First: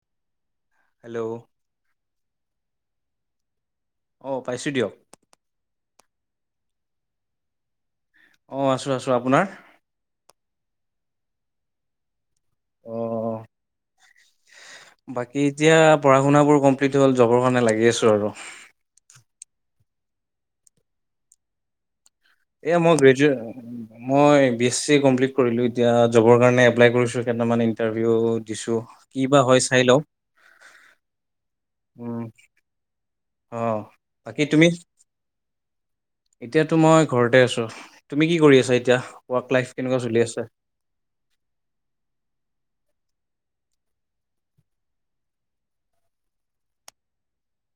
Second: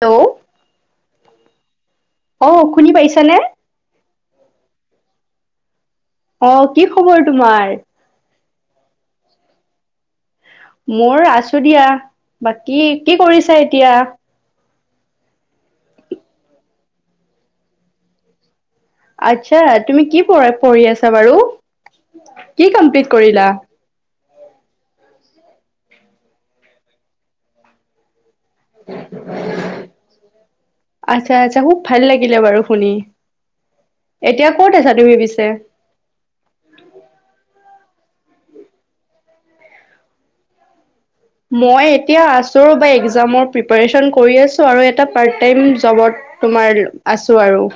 Hello hello অ শুনি পাইছ নে অ পাইছো দিয়ক অ কি খবৰ তোমাৰ অ আছো আছো আপোনাৰ মোৰ আছো দিয়া বাকী কি অ' কৰিছা এতিয়া বাকী এতিয়া পঢ়া শুনাবোৰ কমপ্লিট হ'ল জবৰ কাৰণে লাগি আছো আৰু আচ্ছা তুমি কি পঢ়া পঢ়ি আছা বাৰু কি এয়া মই কমপ্লিট গ্ৰেজুৱে কৰিলা মই বি এছ চি কমপ্লিট কৰিলোঁ এতিয়া জবৰ কাৰণে এপ্লাই কৰিছোঁ কেইটামান ইণ্টাৰভিউত আচ্ছা আচ্ছা খুব ভাল লাগিলে বাৰু শুনি অঁ বাকী এতিয়া তুমি ক'ত আছা পিছে এতিয়াতো মই ঘৰতে আছোঁ তুমি কি কৰি আছা এতিয়া ৱৰ্ক লাইফ কেনেকুৱা চলি আছে মই এতিয়া আছোঁ ৰবা একজামৰ প্ৰিপেছন কৰি আছোঁ আৰু এটা পাৰ্ট টাইম জবত তোমাৰ আছো আৰু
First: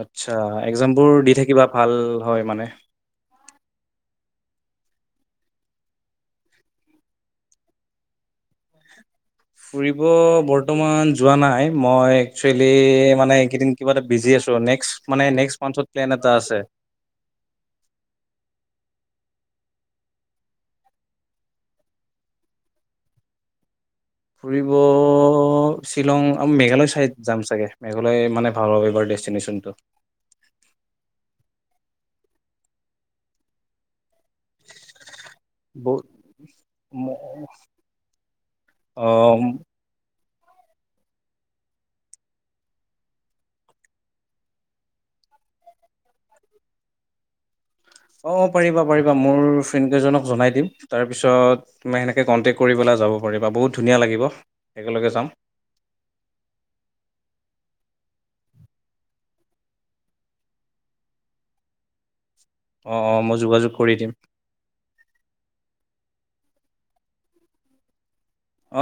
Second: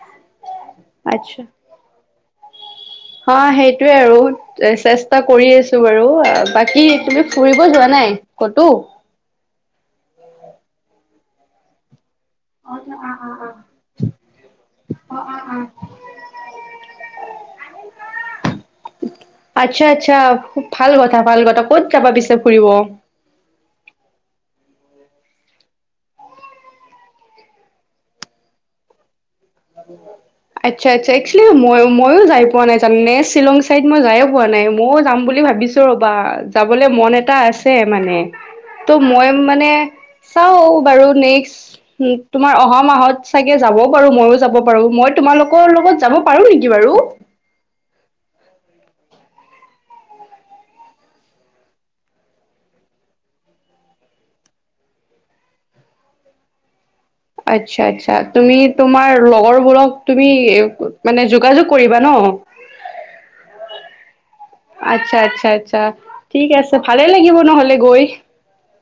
আচ্ছা একজাম বোৰ দি আচ্ছা থাকিবা ভাল হয় মানে অ সেইটোৱে আৰু এ চেষ্টা কৰি আছো বাৰু বাকী তুমি ফুৰিব যোৱা নাই কতো ফুৰিব বৰ্তমান যোৱা নাই মই একসোলি মানে এইকেইদিন কিবা এটা বিজি আছো নেক্স মানে নেক্সট মান্থত প্লেন এটা আছে আচ্ছা আচ্ছা খুব ভাল কথা ভাল কথা ক'ত যাবা পিছে ফুৰিব ফুৰিব শ্বিলং আৰু মেঘালয় ছাইড যাম চাগে মেঘালয় মানে ভাল' এইবাৰ ডেষ্টিনেশ্যন আচ্ছা আচ্ছা একচলি মই ময়ো যাই পোৱা নাই জানো নে শ্বিলং চাইড মই যায় পোৱা নাই ময়ও যাম বুলি ভাবিছো বহুত ৰ'বা যাবলৈ মন এটা আছে মানে ত' অ মই মানে চাও বাৰু নেক্সট উ তোমাৰ অহা মাহত চাগে যাব পাৰো মইো যাব পাৰো মই তোমালোকৰ লগত যাব পাৰো নেকি বাৰু অঁ পাৰিবা পাৰিবা মোৰ ফ্ৰেণ্ডকেইজনক জনাই দিম তাৰপিছত তমই সেনেকৈ কণ্টেক্ট কৰি পেলাই যাব পাৰিবা বহুত ধুনীয়া লাগিব একেলগে যাম আচ্ছা আচ্ছা তুমি তোমাৰ লগৰবোৰক তুমি মানে যোগাযোগ কৰিবা ন অ অ মই যোগাযোগ কৰি দিম আচ্ছা আচ্ছা আচ্ছা ঠিক আছে ভালে লাগিব নহলে গৈ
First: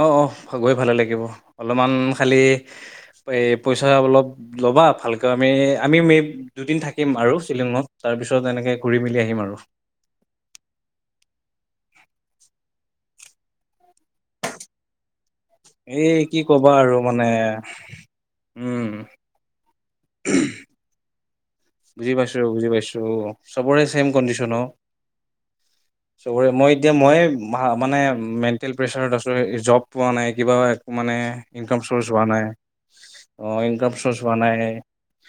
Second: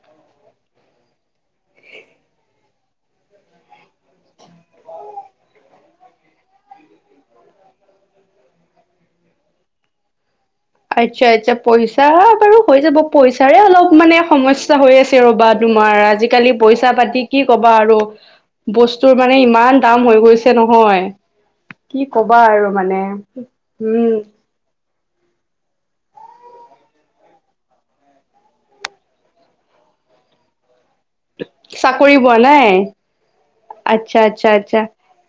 অঁ অঁ গৈ ভালে লাগিব অলপমান খালী এই পইচা অলপ ল'বা ভালকৈ আমি আমি এই দুদিন থাকিম আৰু শ্বিলিঙত তাৰপিছত এনেকৈ ঘূৰি মেলি আহিম আৰু আচ্ছা আচ্ছা পইচা বাৰু হৈ যাব পইচাৰে অলপ মানে সমস্যা হৈ আছে আৰু তুমাৰ এই কি আজিকালি ক'বা পইচা আৰু পাতি মানে কি ক'বা আৰু উম বস্তুৰ মানে ইমান কাম হৈ গৈছে নহয় কি বুজি পাইছো ক'বা আৰু বুজি মানে পাইছো চবৰে চম উম কণ্ডিচন অ চবৰে মই এতিয়া মই মানে মেণ্টেল প্ৰেচাৰত আছো জব পোৱা নাই কিবা মানে ইনকাম চৰ্চ চাকৰি হোৱা পোৱা নাই অ ইনকাম আচ্ছা চ'ৰ্চ হোৱা আচ্ছা নাই আচ্ছা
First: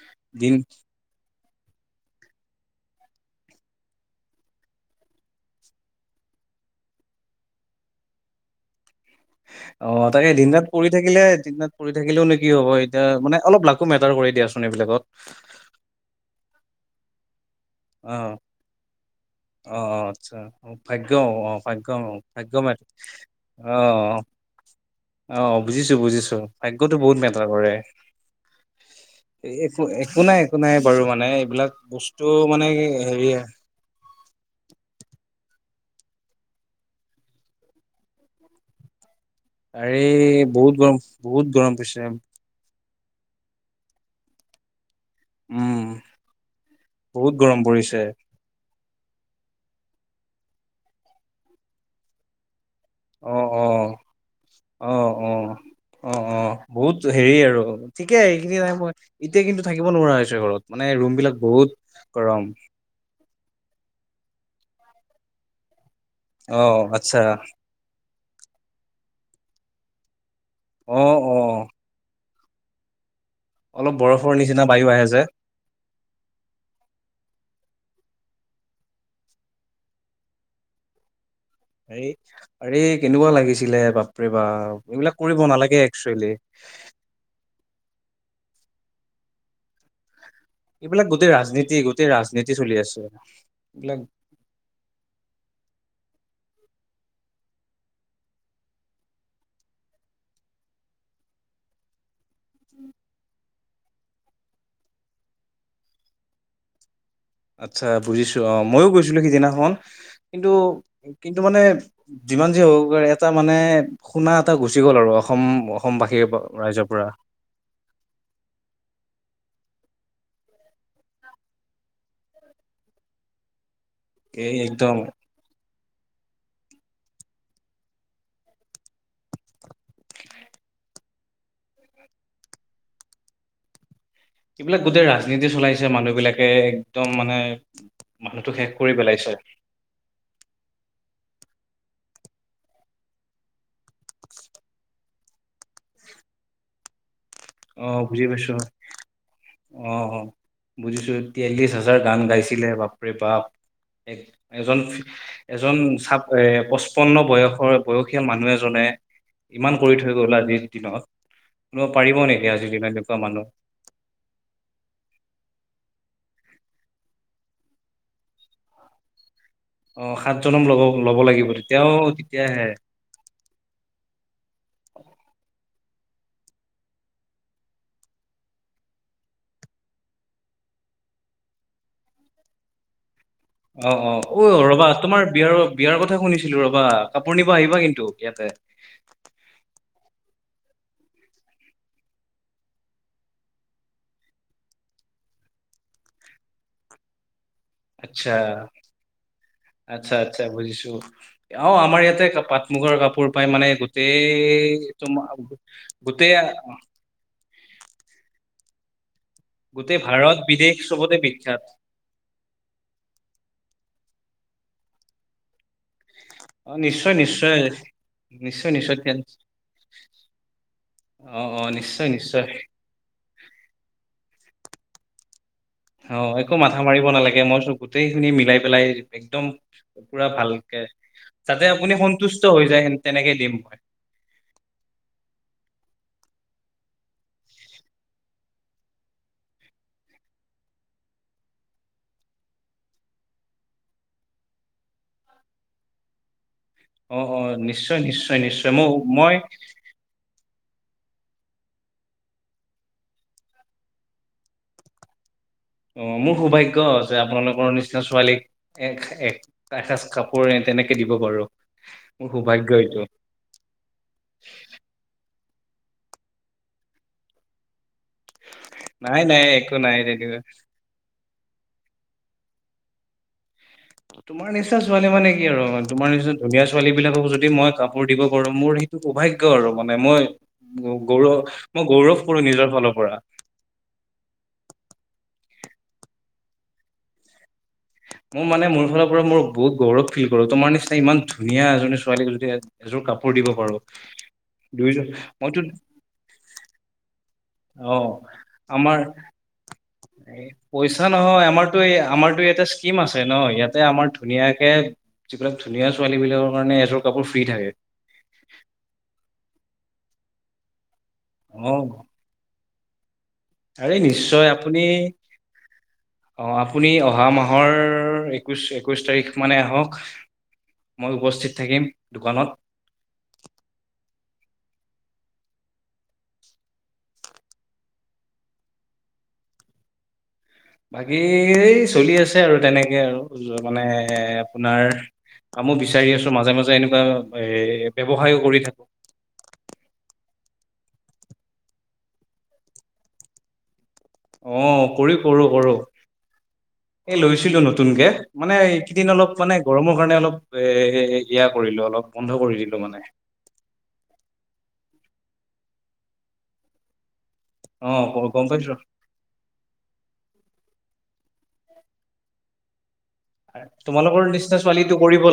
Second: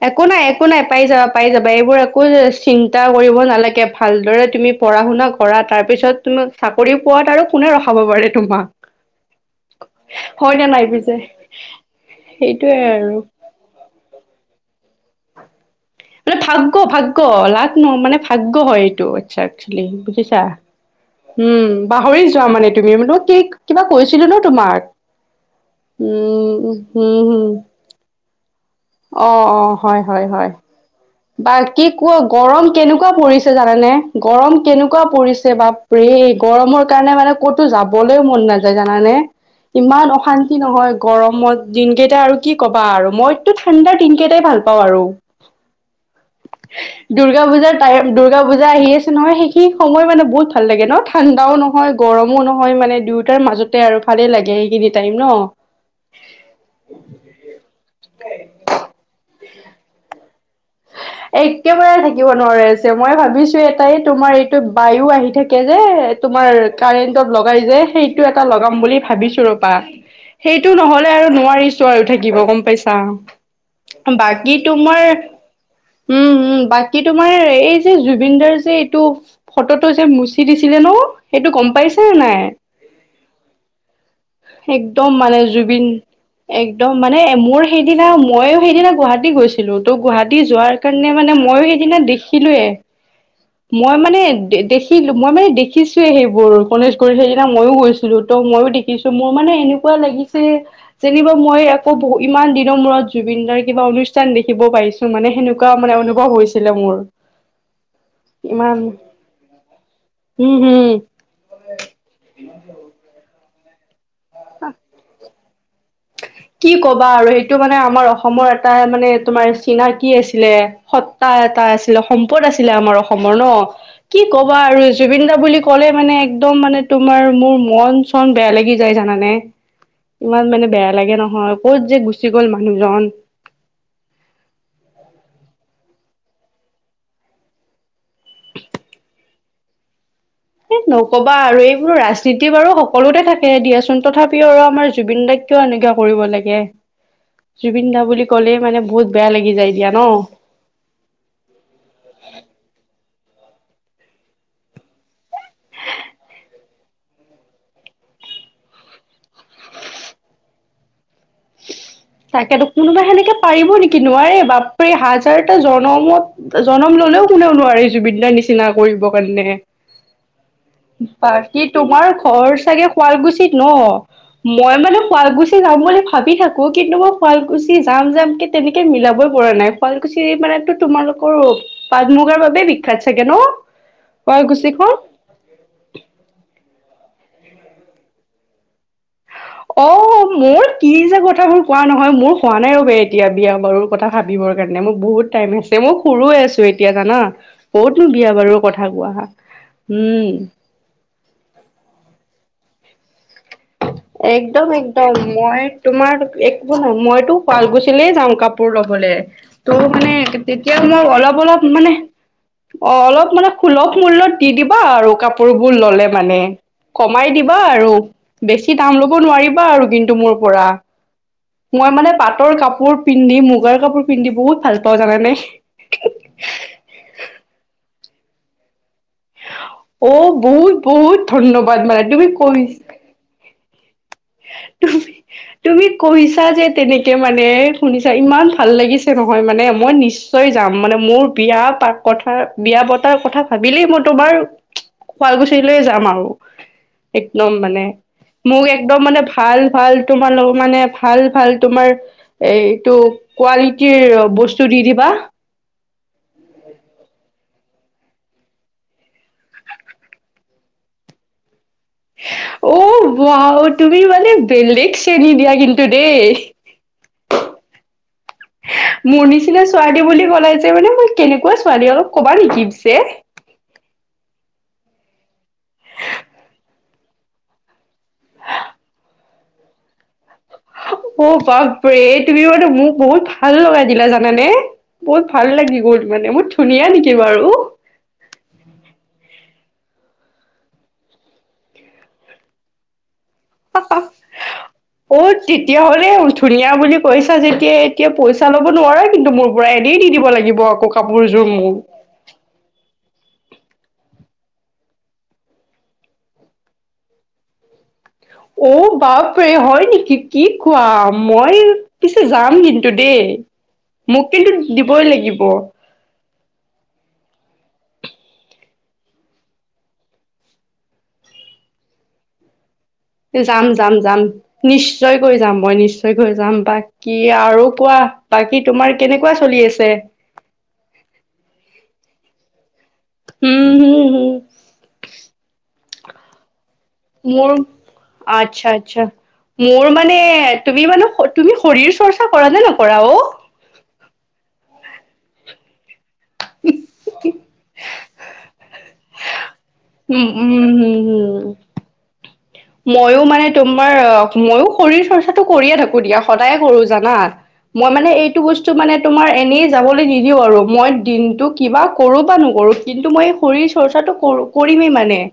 একো নাই দিন একো নাই পাই যাবা পাই যাবা এইবোৰ একো চিন্তা কৰিব নালাগে ভালদৰে তুমি পঢ়া শুনা কৰা তাৰ পিছত তুমি চাকৰি পোৱাত আৰু কোনে ৰখাব পাৰে তোমাক অ তাকে দিন হয় নে দাত নাই পৰি পিছে থাকিলে দিনাত পৰি থাকিলেও নে কি হব সেইটোয়ে এতিয়া আৰু মানে অলপ লাকো মেটাৰ কৰি দিয়া চোনন এইবিলাকত মানে ভাগ্য ভাগ্য লাখ ন মানে অ ভাগ্য হয় এইটো আচ্ছা অ', একেল আচ্ছা বুজিছা অ', ভাগ্য অ', উম ভাগ্য অ', পাহৰি যোৱা ভাগ্য মানে মে তুমি কি কিবা অ', কৈছিলো ন তোমাক অ', বুজিছো বুজিছো উম ভাগ্যটো বহুত হম হ মেটাৰ কৰে। অ এ অ একো হয় একো হয় নাই হয় একো নাই বাৰু মানে এইবিলাক বস্তু মানে ৰম কেনেকুৱা হেৰি পৰিছে জানানে গৰম কেনেকুৱা পৰিছে বাপ ৰে গৰমৰ কাৰণে মানে ক'তো যাবলৈও মন নাযায় জানানে আৰে ইমান অশান্তি বহুত গৰম নহয় বহুত গৰমত গৰম পৰিছে দিনকেইটা আৰু কি কবা আৰু মইতো ঠাণ্ডাৰ দিনকেইটাই ভাল পাওঁ আৰু উম। বহুত দুৰ্গা গৰম পূজাৰ পৰিছে টাইম দুৰ্গা পূজা আহি আছে নহয় সেইখিনি সময় মানে বহুত ভাল লাগে ন ঠাণ্ডাও নহয় গৰমো নহয় মানে অ দুয়োটাৰ অ মাজতে আৰু ভালেই লাগে সেইখিনি অ টাইম ন অ অ অ বহুত হেৰি আৰু ঠিকেই এইখিনি নাই মই এতিয়া কিন্তু থাকিব নোৱাৰা ঘৰত মানে ৰুম বিলাক বহুত একেবাৰে থাকিব গৰম নোৱাৰি আছে মই ভাবিছো এটাই তোমাৰ এইটো বায়ু আহি থাকে যে তোমাৰ অ', আচ্ছা কাৰেণ্টত লগাই যে সেই টো এটা লগাম বুলি ভাবিছো ৰপা সেইটো নহ'লে অ', আৰু অ', নোৱাৰিছো আৰু থাক াগিব গম পাইছা অলপ বৰফৰ বাকী নিচিনা বায়ু তোমাৰ আহে যে উম উম বাকী তোমাৰ এই যে জুবিনদাৰ যে এইটো ফটোটো যে মুচি দিছিলে ন সেইটো গম পাইছে এই নাই? আৰে কেনেকুৱা লাগিছিলে বাপৰে বাপ একদম এইবিলাক মানে কৰিব নালাগে জুবিন একচুৱেলি একদম মানে মোৰ সেইদিনা মইয়ো সেইদিনা গুৱাহাটী গৈছিলো তো গুৱাহাটী যোৱাৰ এইবিলাক কাৰণে গোটেই মানে মইয়ো ৰাজনীতি সেইদিনা গোটেই ৰাজনীতি চলি দেখিলোয়ে। আছে মই এইবিলাক মানে দেখিলো মই মানে দেখিছোৱয়ে সেইবোৰ। গণেশগুৰি সেইদিনা মইো গৈছিলো ত' মইো দেখিছো মোৰ মানে এনেকুৱা লাগিছে যেনিবা মই আকৌ বহু ইমান দিনৰ মূৰত জুবিন দাৰ কিবা অনুষ্ঠান দেখিব পাইিছো মানে সেনেকুৱা মানে অনুভৱ হৈছিলে মোৰ আচ্ছা! বুজিছো অ ইমান মইো গৈছিলো সিদিনাখন কিন্তু হম হম কিন্তু মানে যিমান যি হ'ব এটা। মানে শুনা এটা গুচি গ'ল আৰু অ' অসম অসমবাসীৰ কি ৰাইজৰ পৰা কবা আৰু সেইটো মানে আমাৰ অসমৰ এটা মানে তোমাৰ। চিনাকি আছিলে সত্তা এটা আছিলে সম্পদ আছিলে আমাৰ অসমৰ ন কি এই ক'বা আৰু একদম জুবিন দা বুলি ক কলে মানে একদম মানে তোমাৰ মোৰ মন চন বেয়া লাগি যায় জানানে ইমান মানে বেয়া। লাগে নহয় ক'ত যে গুচি গ'ল মানুহজন। এইবিলাক গোটেই ৰাজনীতি চলাইছে মানুহবিলাকে একদম মানে মানুহটো শেষ কৰি পেলাইছে। এ নকবা আৰু এইবোৰ ৰাজনীতি বাৰু সকলোতে থাকে দিয়াচ তথাপিও আৰু আমাৰ জুবিন দাক কিয় এনেকুৱা কৰিব লাগে। অ জুবিন দা বুজি বুলি পাইছো ক'লে মানে বহুত বেয়া লাগি যায় অ দিয়া অ ন বুজিছো তিয়াল্লিশ হাজাৰ গান গাইছিলে বাপ এ এজন পচপন্ন বয়ৰ বয়সীয়া মানুহ এজনে ইমান কৰি থৈ গল আজিৰ দিনত। পাৰিব নেকি তাকেতো আজিৰ দিনত কোনোবা এনেকুৱা সেনেকে মানুহ পাৰিব নেকি নোৱাৰে বাপ হাজাৰটা জ্ব জনমত জনম ললেও কোনেও নোৱাৰি জুবিন দাৰ নিচিনা কৰিবৰ কাৰণে অ সাত জনম ল'ব ল'ব লাগিব বাকী তেতিয়াও তোমাৰ ঘৰ তেতিয়াহে চাগে শুৱাল গুছি ন মই মানে শুৱালকুছি যাম বুলি ভাবি থাকো কিন্তু মই শুৱালকুছি যাম যাম কি তেনেকে মিলাবই পৰা নাই শুৱালকুছি মানেো তোমালোকৰ পাট মুগাৰ বাবে বিখ্য্াত। অ অ অ ৰবা তোমাৰ বিয়াৰ, বিয়াৰ কথা শুনিছিলো ৰবা কাপোৰ নিব আহিবা কিন্তু ইয়াতে, অ' মোৰ কি যে কথাবোৰ কোৱা নহয় মোৰ হোৱা নাই ৰব এতিয়া বিয়া বাৰুৰ কথা ভাবিবৰ কাৰণে মোৰ বহুত টাইম আছে মই সৰু আছো এতিয়া জানা ক'তনো আচ্ছা বিয়া বাৰুৰ কথা কোৱা আচ্ছা উম আচ্ছা বুজিছো অ আমাৰ ইয়াতে প মুগৰ কাপোৰ পাই মানে। গোটেই একদম একদম তোমাৰ মই তোমাৰ গোটেই একো নাই মইতো শুৱাল গুছিলেই যাম কাপোৰ ল'বলৈ তৌ গোটেই মানে ভাৰত বিদেশ তেতিয়া ধোম চবতে অলপ অলপ বিখ্যাত মানে অ অলপ মানে সুলভ মূল্য়ত। দি দিবা আৰু কাপোৰ। কাপোৰ ললে মানে অ নিশ্চয় কমাই নিশ্চয় দিবা আৰু বেছি নিশ্চয় কি দাম ল'ব নিশ্চয় নোৱাৰিবা আৰু কিন্তু মোৰ পৰা অ অ মই নিশ্চয় মানে নিশ্চয় পাটৰ কাপোৰ পিন্ধি মুগাৰ কাপোৰ পিন্ধি বহুত ভাল পাওঁ জানানে অ একো মাথা মাৰিব নালাগে মইচব গোটেইখিনি মিলাই পেলাই একদম পুৰা অ' বহুত ভালকে বহুত যাতে ধন্যবাদ আপুনি মানে তুমি সন্তুষ্ট কৈ হৈ যায় তেনেকে দিম। তুমি কৈছা যে তেনেকে মানে শুনিছা ইমান ভাল লাগিছে নহয় মানে মই নিশ্চয় যাম মানে মোৰ বিয়া প কথা বিয়া বতাৰ কথা ভাবিলেই মই তোমাৰ শুৱালকুছিলৈৈ যাম আৰু অ অ একদম মানে নিশ্চয় নিশ্চয় মোক নিশ্চয় মই একদম মানে মই ভাল ভাল তোমাৰে অলপ মানে ভাল ভাল তোমাৰ এইটো কোৱালিটিৰ বস্তু দি দিবা অ মোৰ সৌভাগ্য যে আপোনালোকৰ নিচিনা ছোৱালীক এ এসাঁজ কাপোৰ তেনেকে দিব পাৰো। মোৰ সৌভাগ্য অ এইটো বাও তুমি মানে বেলেগ চেণী দিয়া কিন্তু দেই নাই মোৰ নাই নিচিনা একো নাই ছোৱালী বুলি তেনেকুৱা কলাইছে মানে মই কেনেকুৱা ছোৱালী ও অলপ কবা নেকি পিছে তোমাৰ নিচিনা ছোৱালী মানে কি আৰু তোমাৰ নিচিনা ধুনীয়া ছোৱালী বিলাকক যদি মই কাপোৰ দিব পাৰো মোৰ সেইটো সৌভাগ্য আৰু মানে মই অ গৌৰৱ মই বাপৰে গৌৰৱ কৰো তুমি নিজৰ মানে ফালৰ মোক পৰা বহুত ভাল লগাই দিলা জানানে বহুত ভাল ভাল লাগি গ'ল মানে মোৰ ধুনীয়া নেকি বাৰু মোৰ মানে মোৰ ফালৰ পৰা মই বহুত গৌৰৱ ফিলল কৰো তোমাৰ নিচিনা ইমান ধুনীয়া এজনী ছোৱালী যদি এযোৰ কাপোৰ দিব পাৰো দুইযোৰ অ মইতো তেতিয়া হ'লে ধুনীয়া বুলি কৈছা যেতিয়া এয়া অ এতিয়া পইচা ল'ব আমাৰ নোৱাৰা কিন্তু মোৰ পৰা এনেই দি দিব লাগিব আকৌ পইচা নহয় কাপোৰযোৰ মোৰ আমাৰতো এই আমাৰতো এটা স্কিম আছে ন ইয়াতে আমাৰ ধুনীয়াকে যিবিলাক ধুনীয়া ছোৱালী বিলাকৰ কাৰণে এযোৰ কাপোৰ ফ্ৰী থাকে। অ বাপ প্ৰে হয় নেকি কি কোৱা মই অ পিছে যাম কিন্তু টুডে আৰে নিশ্চয় আপুনি অ আপুনি অহা মাহ মাহৰ একৈছ একৈছ তাৰিখ মানে আহক মই উপস্থিত থাকিম দোকানত। যাম যাম যাম নিশ্চয়কৈ গৈ যাম মই নিশ্চয়কৈ যাম বাকী আৰু কোৱা বাকী তোমাৰ কেনেকুৱা চলি আছে। বাকী চলি আছে আৰু তেনেকে আৰু হম মানে হম হম আপোনাৰ আম চাৰিছ মাজে মাজেনে মোৰ আচ্ছা আচ্ছা মোৰ মানে তুমি মানে তুমি শৰীৰ চৰ্চা কৰা নে নকৰা অ অ কৰি কৰো কৰো এ লৈছিলো নতুনকে মানে এইকেইদিন অলপ মানে গৰমৰ কাৰণে অলপ এয়া কৰিলোঁ অলপ বন্ধ কৰি দিলো মইো মানে তোমাৰ অ ময়ো শৰীৰ চৰ্চা। কাতটো কৰিয়ে থাকো দিয়া সদায়ে কৰো জানাত অ মই মানে গ- এইটো গম বস্তু পাইছো মানে তোমাৰ এনেই যাবলৈ নিদিওঁ আৰু মই দিনটো কিবা কৰোঁ বা নকৰোঁ। কিন্তু মই শৰীৰ চৰ্চাটোো তোমালোকৰ নিচিনা কৰিমেই ছোৱালীটো মানে কৰিব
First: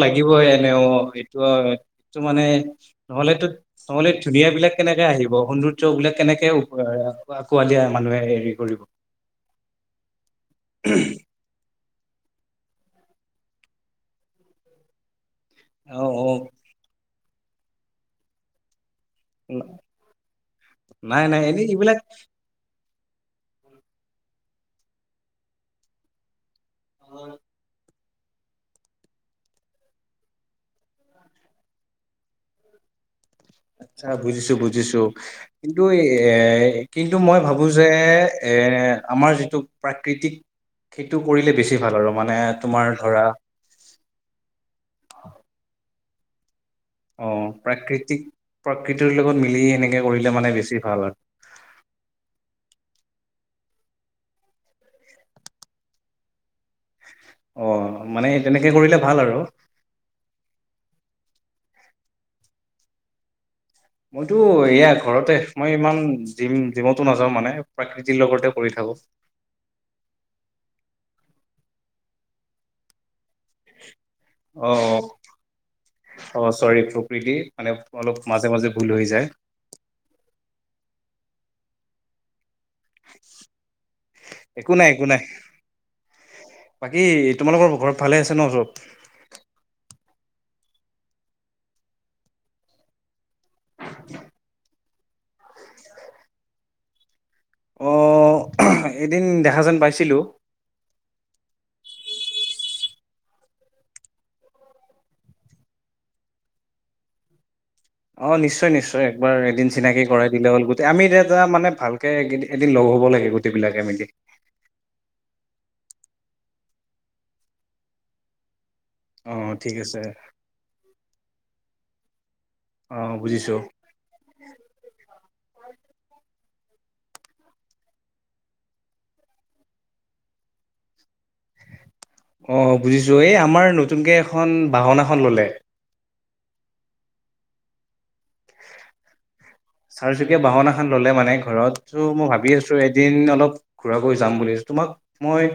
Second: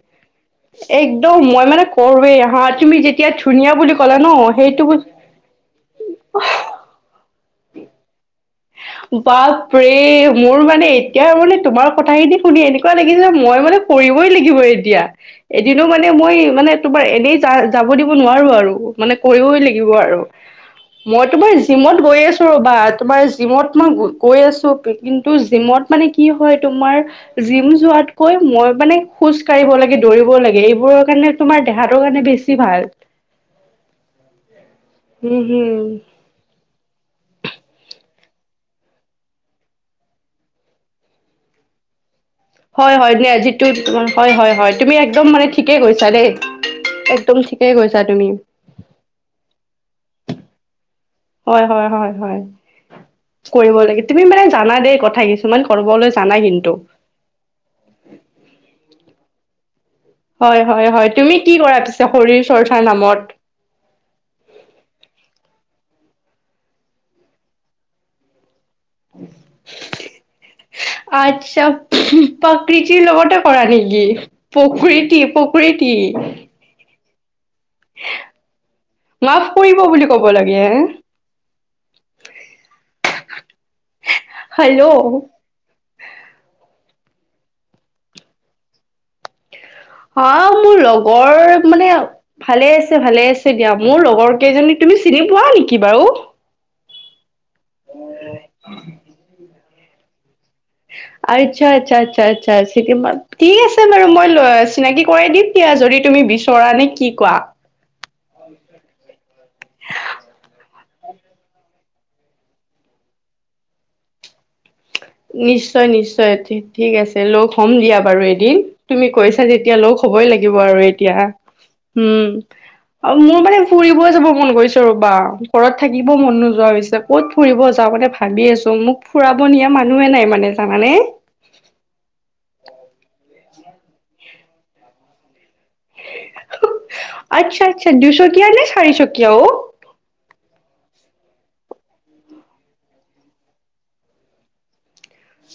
একদম মই মানে তটো কৰোৱেই মানে হা তুমি যেতিয়া নহলেতো ধুনীয়া বুলি নহলে ক'লা ন ধুনীয়া বিলাক সেইটো কেনেকে বস্তু আহিব সৌন্দ্যবলাক কেনেকে। আকোৱালিয়া মানুহে কৰিব বাপৰে মোৰ মানে এতিয়া মানে তোমাৰ কথাখিনি শুনি এনেকুৱা লাগিছিল মই মানে কৰিবই লাগিবই এতিয়া, এদিনো অ মানে মই মানে তোমাৰ এনেই য যাব দিব নোৱাৰো আৰু মানে অ কৰিবই লাগিব আৰু নাই মই নাই তোমাৰ এনেই জিমত এইবিলাক গৈ আছো ৰ'বাত, তোম জিমত মই গৈ আছো কিন্তু জিমত মানে কি হয়। তোমাৰ জিম যোৱাত কৈ মই মানে খোজ কঢ়িব লাগে দৌৰিব লাগে এইবোৰৰ কাৰণে তোমাৰ দেহাটোৰ কাৰণে বেছি ভাল। আচ্ছা বুজিছো বুজিছো উম কিন্তু হুম এই এ কিন্তু মই ভাবোঁ যে আমাৰ যিটো প্ৰাকৃতিক সেইটো কৰিলে বেছি ভাল আৰু মানে তোমাৰ হয় হয় ধৰা দিয় যিটো হয় হয় হয় তুমি একদম মানে ঠিকে কৈছা দেই। [inaudible] অ একদম ঠিকেই কৈছা প্ৰাকৃতিক তুমি প্ৰাকৃতিৰ লগত মিলি এনেকে, কৰিলে মানে বেছি ভাল হয়। হয় হয় হয় হয় কৰিব লাগে তুমি মানে জানা দেই কথা কিছুমান কৰিবলৈ জানা কিন্তু অ মানে তেনেকে কৰিলে ভাল আৰু [inaudible] হয় হয় হয় তুমি কি কৰা পিছা শৰীৰ চৰ্চাৰ নামত মইতো এয়া ঘৰতে মই ইমান জিম জিমতো নাযাও মানে প্ৰাকৃতিৰ লগতে কৰি থাকোঁ। আচ্ছা পকৰি চি লবতে কৰা নেকি অ পুখুৰী তি পুখুৰী তি প্ৰতি মাফ কৰিব বুলি ক'ব লাগে হে একো নাই একো নাই হেল্ল' ব ব কি তোমালোকৰ ঘৰত ভালে আছে ন চব অ মোৰ লগৰ মানে ভালে আছে ভালে আছে দিয়া মোৰ লগৰ কেইজনী তুমি চিনি পোৱা নেকি বাৰু অ এদিন দেখা যেন পাইছিলো। আচ্ছা আচ্ছা আচ্ছা আচ্ছা [unintelligible] ঠিক আছে বাৰু মই চিনাকি কৰাই দিম দিয়া যদি তুমি বিচৰা নে কি কোৱা। অ নিশ্চয় নিশ্চয় একবাৰ এদিন চিনাকি কৰাই দিলে হ'ল গুটেই আমি এতিয়াটা মানে ভালকে এদিন লগ হব লাগে গুট বিলাকে মিলি নিশ্চয় নিশ্চয় ঠিক আছে লগ হ'ম দিয়া বাৰু এদিন, তুমি কৈছা অ' ঠিক যেতিয়া লগ আছে হবই লাগিব আৰু এতিয়া উম! অ মোৰ মানে ফুৰিবই যাব মন গৈছে ৰ'বা ঘৰত থাকিব মন নোযোৱা হৈছে ক'ত ফুৰিব যাওঁ মানে ভাবি আছো মোক ফুৰাব নিয়া মানুহে নাই মানে জানানে অঁ বুজিছোঁ এই আমাৰ নতুনকৈ এখন বাহন এখন ল'লে আচ্ছা আচ্ছা দুশো [inaudible] [inaudible] চকীয়া নে চাৰি চকীয়া ও চাৰিচকীয়া বাহন এখন ললে মানে ঘৰত মই ভাবি আছো এদিন অলপ ঘুৰা কৰি যাম বুলিছো তোমাক মই,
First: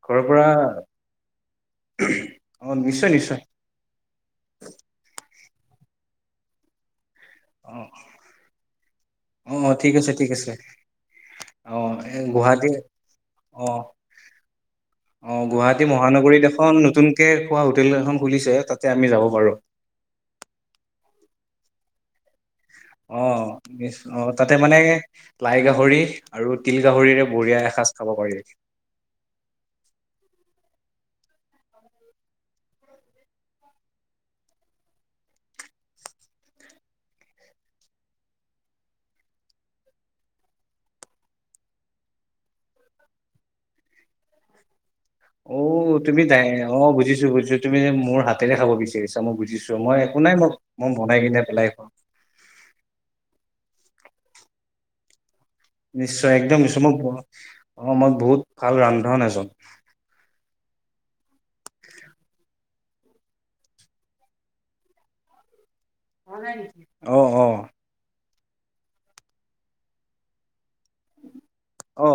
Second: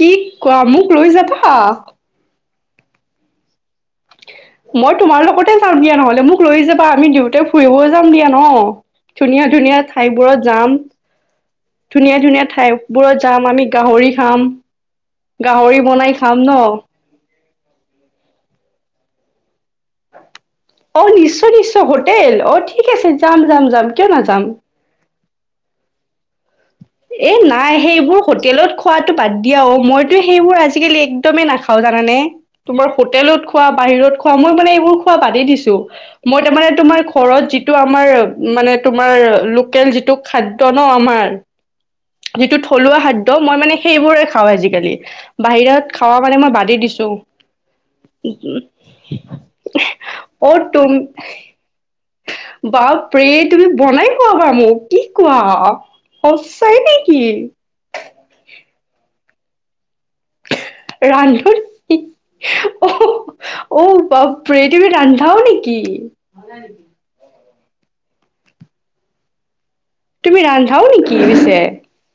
কি ঘৰৰ পৰা কোৱা মোক লৈ যাবা। অ নিশ্চয় নিশ্চয় মই [inaudible] নহলে মোক লৈ যাবা আমি [inaudible] [inaudible] ফুৰিব অ' যাম দিয়া ন ধুনীয়া অ' ধুনীয়া ঠিক আছে ঠিক ঠাইবোৰত আছে যাম অ' ধুনীয়া ধুনীয়া গুৱাহাটী ঠাইবোৰত যাম আমি অ' গাহৰি খাম অ গাহৰি গুৱাহাটী বনাই মহানগৰীত খাম ন এখন [inaudible] হোটেল এখন খুলিছে তাতে আমি যাব পাৰোঁ অ নিশ্চয় নিশ্চয় হোটেল অ ঠিক [inaudible] অ যাম যাম নি যাম কিয় অ তাতে নাযাম মানে লাই গাহৰি আৰু তিল গাহৰিৰে এ বঢ়িয়া নাই এসাঁজ খাব সেইবোৰ পাৰি হোটেলত খোৱাতটো বাদ দিয়া অ মইতো সেইবোৰ আজি [inaudible] একদমে নাখাও জানানে তোমাৰ হোটেলত খোৱা বাহিৰত খোৱা মই মানে এইবোৰ খোৱা বাদেই দিছো মই তাৰমানে তোমাৰ ঘৰত যিটো আমাৰ মানে তোমাৰ লোকেল যিটো খাদ্য ন আমাৰ। যিটো থলুৱা খাদ্য মই মানে সেইবোৰে খাওঁ আজিকালি অ বাহিৰত খাৱা তুমি মানে মই অ বাদেই দিছো বুজিছো বুজিছো তুমি মোৰ হাতেৰে খাব বিচাৰিছা মই বুজিছো মই একো নাই অ মোক মই তুম বনাই কিনে পেলাই খুৱাম। বাপৰে তুমি বনাই খোৱাবা মোক কি কোৱা। নিশ্চয় একদম সঁচাই নিশ্চয় মই নেকি অ মই বহুত ভাল ৰান্ধন এজন ৰন্ধন অঔ বাপৰে তুমি ৰান্ধাও নেকি? অ অ! তুমি ৰান্ধাও নেকি পিছে? অ!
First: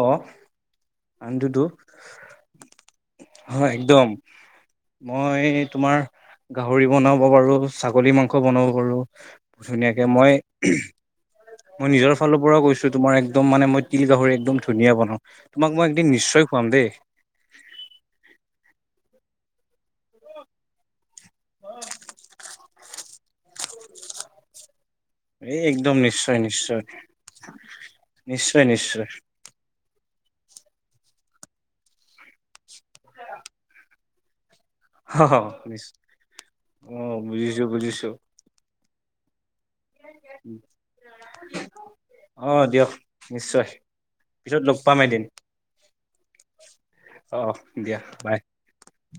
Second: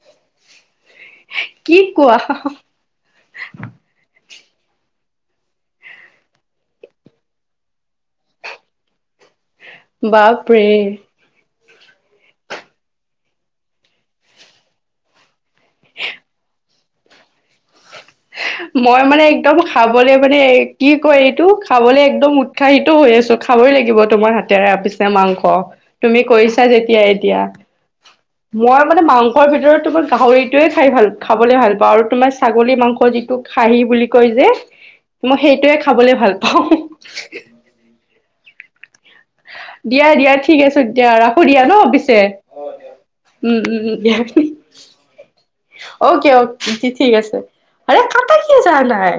কি কোৱা [inaudible] হয় একদম মই তোমাৰ গাহৰি বনাব পাৰো, ছাগলী মাংস বনাব পাৰো। ধুনীয়াকে মই বাপৰে মই নিজৰ ফালৰ পৰাও কৈছো তোমাৰ একদম মানে মই তিল গাহৰি একদম ধুনীয়া বনাওঁ। তোমাক মই একদিন নিশ্চয় খোৱাম দেই। মই মানে একদম খাবলে মানে, কি কয় এইটো খাবলে একদম উৎসাহিত হৈ আছো। খাবই লাগিব তোমাৰ হাতেৰে আপিছ। এ মাংস, এই একদম তুমি নিশ্চয় কইছা নিশ্চয় যেতিয়া এতিয়া, নিশ্চয় মই মানে নিশ্চয় মাংসৰ ভিতৰত তোমাৰ গাহৰিটোৱে খাই ভাল, খাবলৈ ভাল পাওঁ আৰু তোমাৰ ছাগলী মাংস স যিটোক খাহি বুলি কয় যে। অ মই সেইটোয়ে খাবলে ভাল পাওঁ। অ বুজিছো বুজিছো। দিয়া, দিয়া ঠিক আছে দিয়া ৰাখো দিয়া ন পিছে। অ' দিয়ক দিয়া। উ, নিশ্চয় উ, উ দিয়া, পিছত লগ পাম এদিন অ'কে অক কে ঠিক আছে। অ দিয়া আৰে বাই। কাটা কিয়া জোৱা নাই?